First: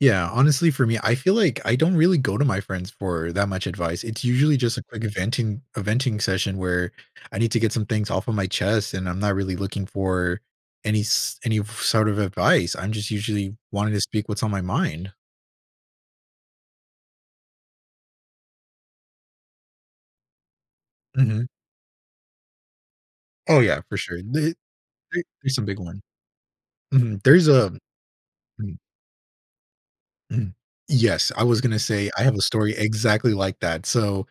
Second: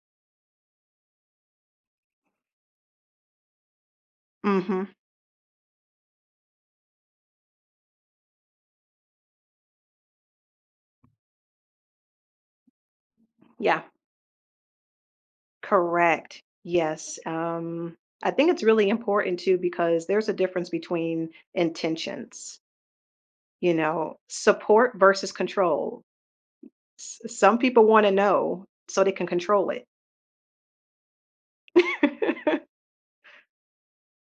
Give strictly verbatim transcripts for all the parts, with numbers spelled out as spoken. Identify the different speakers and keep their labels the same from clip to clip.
Speaker 1: Yeah. Honestly, for me, I feel like I don't really go to my friends for that much advice. It's usually just a
Speaker 2: Mhm.
Speaker 1: quick venting a venting session where I need to get some things off of my chest, and I'm not really looking for any s any sort of advice. I'm just usually
Speaker 2: Yeah.
Speaker 1: wanting to speak what's on my mind.
Speaker 2: Correct. Yes. Um, I think it's really important, too, because there's a difference between
Speaker 1: Mhm.
Speaker 2: intentions,
Speaker 1: Oh,
Speaker 2: You
Speaker 1: yeah, for sure.
Speaker 2: know,
Speaker 1: The
Speaker 2: support
Speaker 1: the
Speaker 2: versus
Speaker 1: is a big one.
Speaker 2: control. S
Speaker 1: Mhm. There's
Speaker 2: some
Speaker 1: a
Speaker 2: people wanna know
Speaker 1: mm.
Speaker 2: so they can control it.
Speaker 1: Mhm, yes. I was gonna say, I have a story exactly like that. So,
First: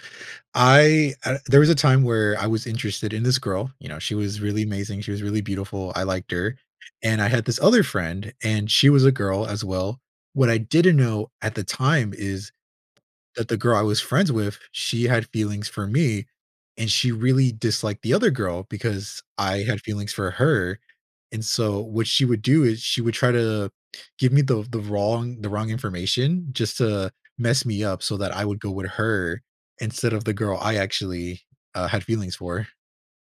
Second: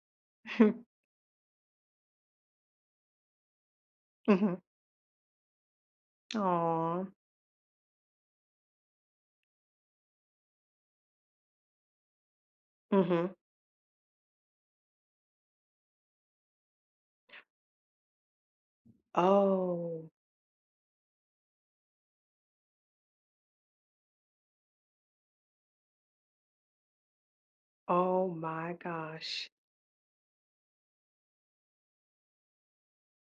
Speaker 2: Hmm.
Speaker 1: I uh, there was a time where I was interested in this girl, you know, she was
Speaker 2: Mhm.
Speaker 1: really amazing, she was really beautiful, I liked her.
Speaker 2: Aw.
Speaker 1: And I had this other friend, and she was a girl, as well. What I didn't know at the time is
Speaker 2: Mhm.
Speaker 1: that the girl I was friends with, she had feelings for me, and she really disliked the other girl because I had
Speaker 2: Oh.
Speaker 1: feelings for her and, so, what she would do is she would try to give me the the wrong the wrong information just to mess me up so
Speaker 2: Oh,
Speaker 1: that I would go
Speaker 2: my
Speaker 1: with her
Speaker 2: gosh.
Speaker 1: instead of the girl I actually, uh, had feelings for.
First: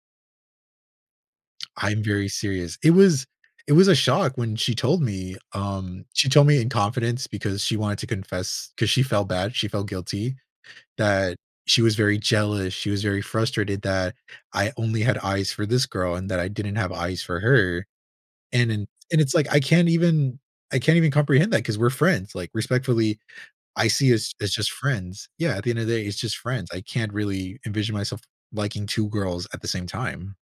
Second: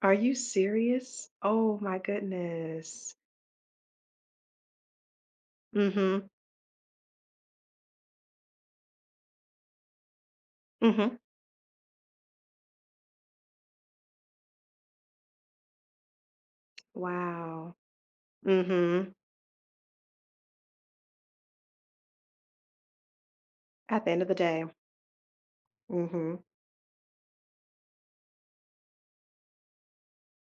Speaker 2: Are you serious? Oh, my
Speaker 1: I'm very serious. It
Speaker 2: goodness.
Speaker 1: was it was a shock when she told me, um, she
Speaker 2: Mhm.
Speaker 1: told me in confidence because she wanted to confess, 'cause she felt bad, she felt guilty
Speaker 2: Mhm.
Speaker 1: that she was very jealous, she was very frustrated that I only had eyes for this girl and that I didn't have eyes for
Speaker 2: Wow.
Speaker 1: her and and
Speaker 2: Mhm.
Speaker 1: and it's like, I can't even I can't even comprehend that 'cause we're friends, like, respectfully, I
Speaker 2: At the
Speaker 1: see
Speaker 2: end of
Speaker 1: us
Speaker 2: the
Speaker 1: as
Speaker 2: day.
Speaker 1: just friends. Yeah, at the end of day, it's just
Speaker 2: Mhm.
Speaker 1: friends. I can't really envision myself liking two girls at the same time.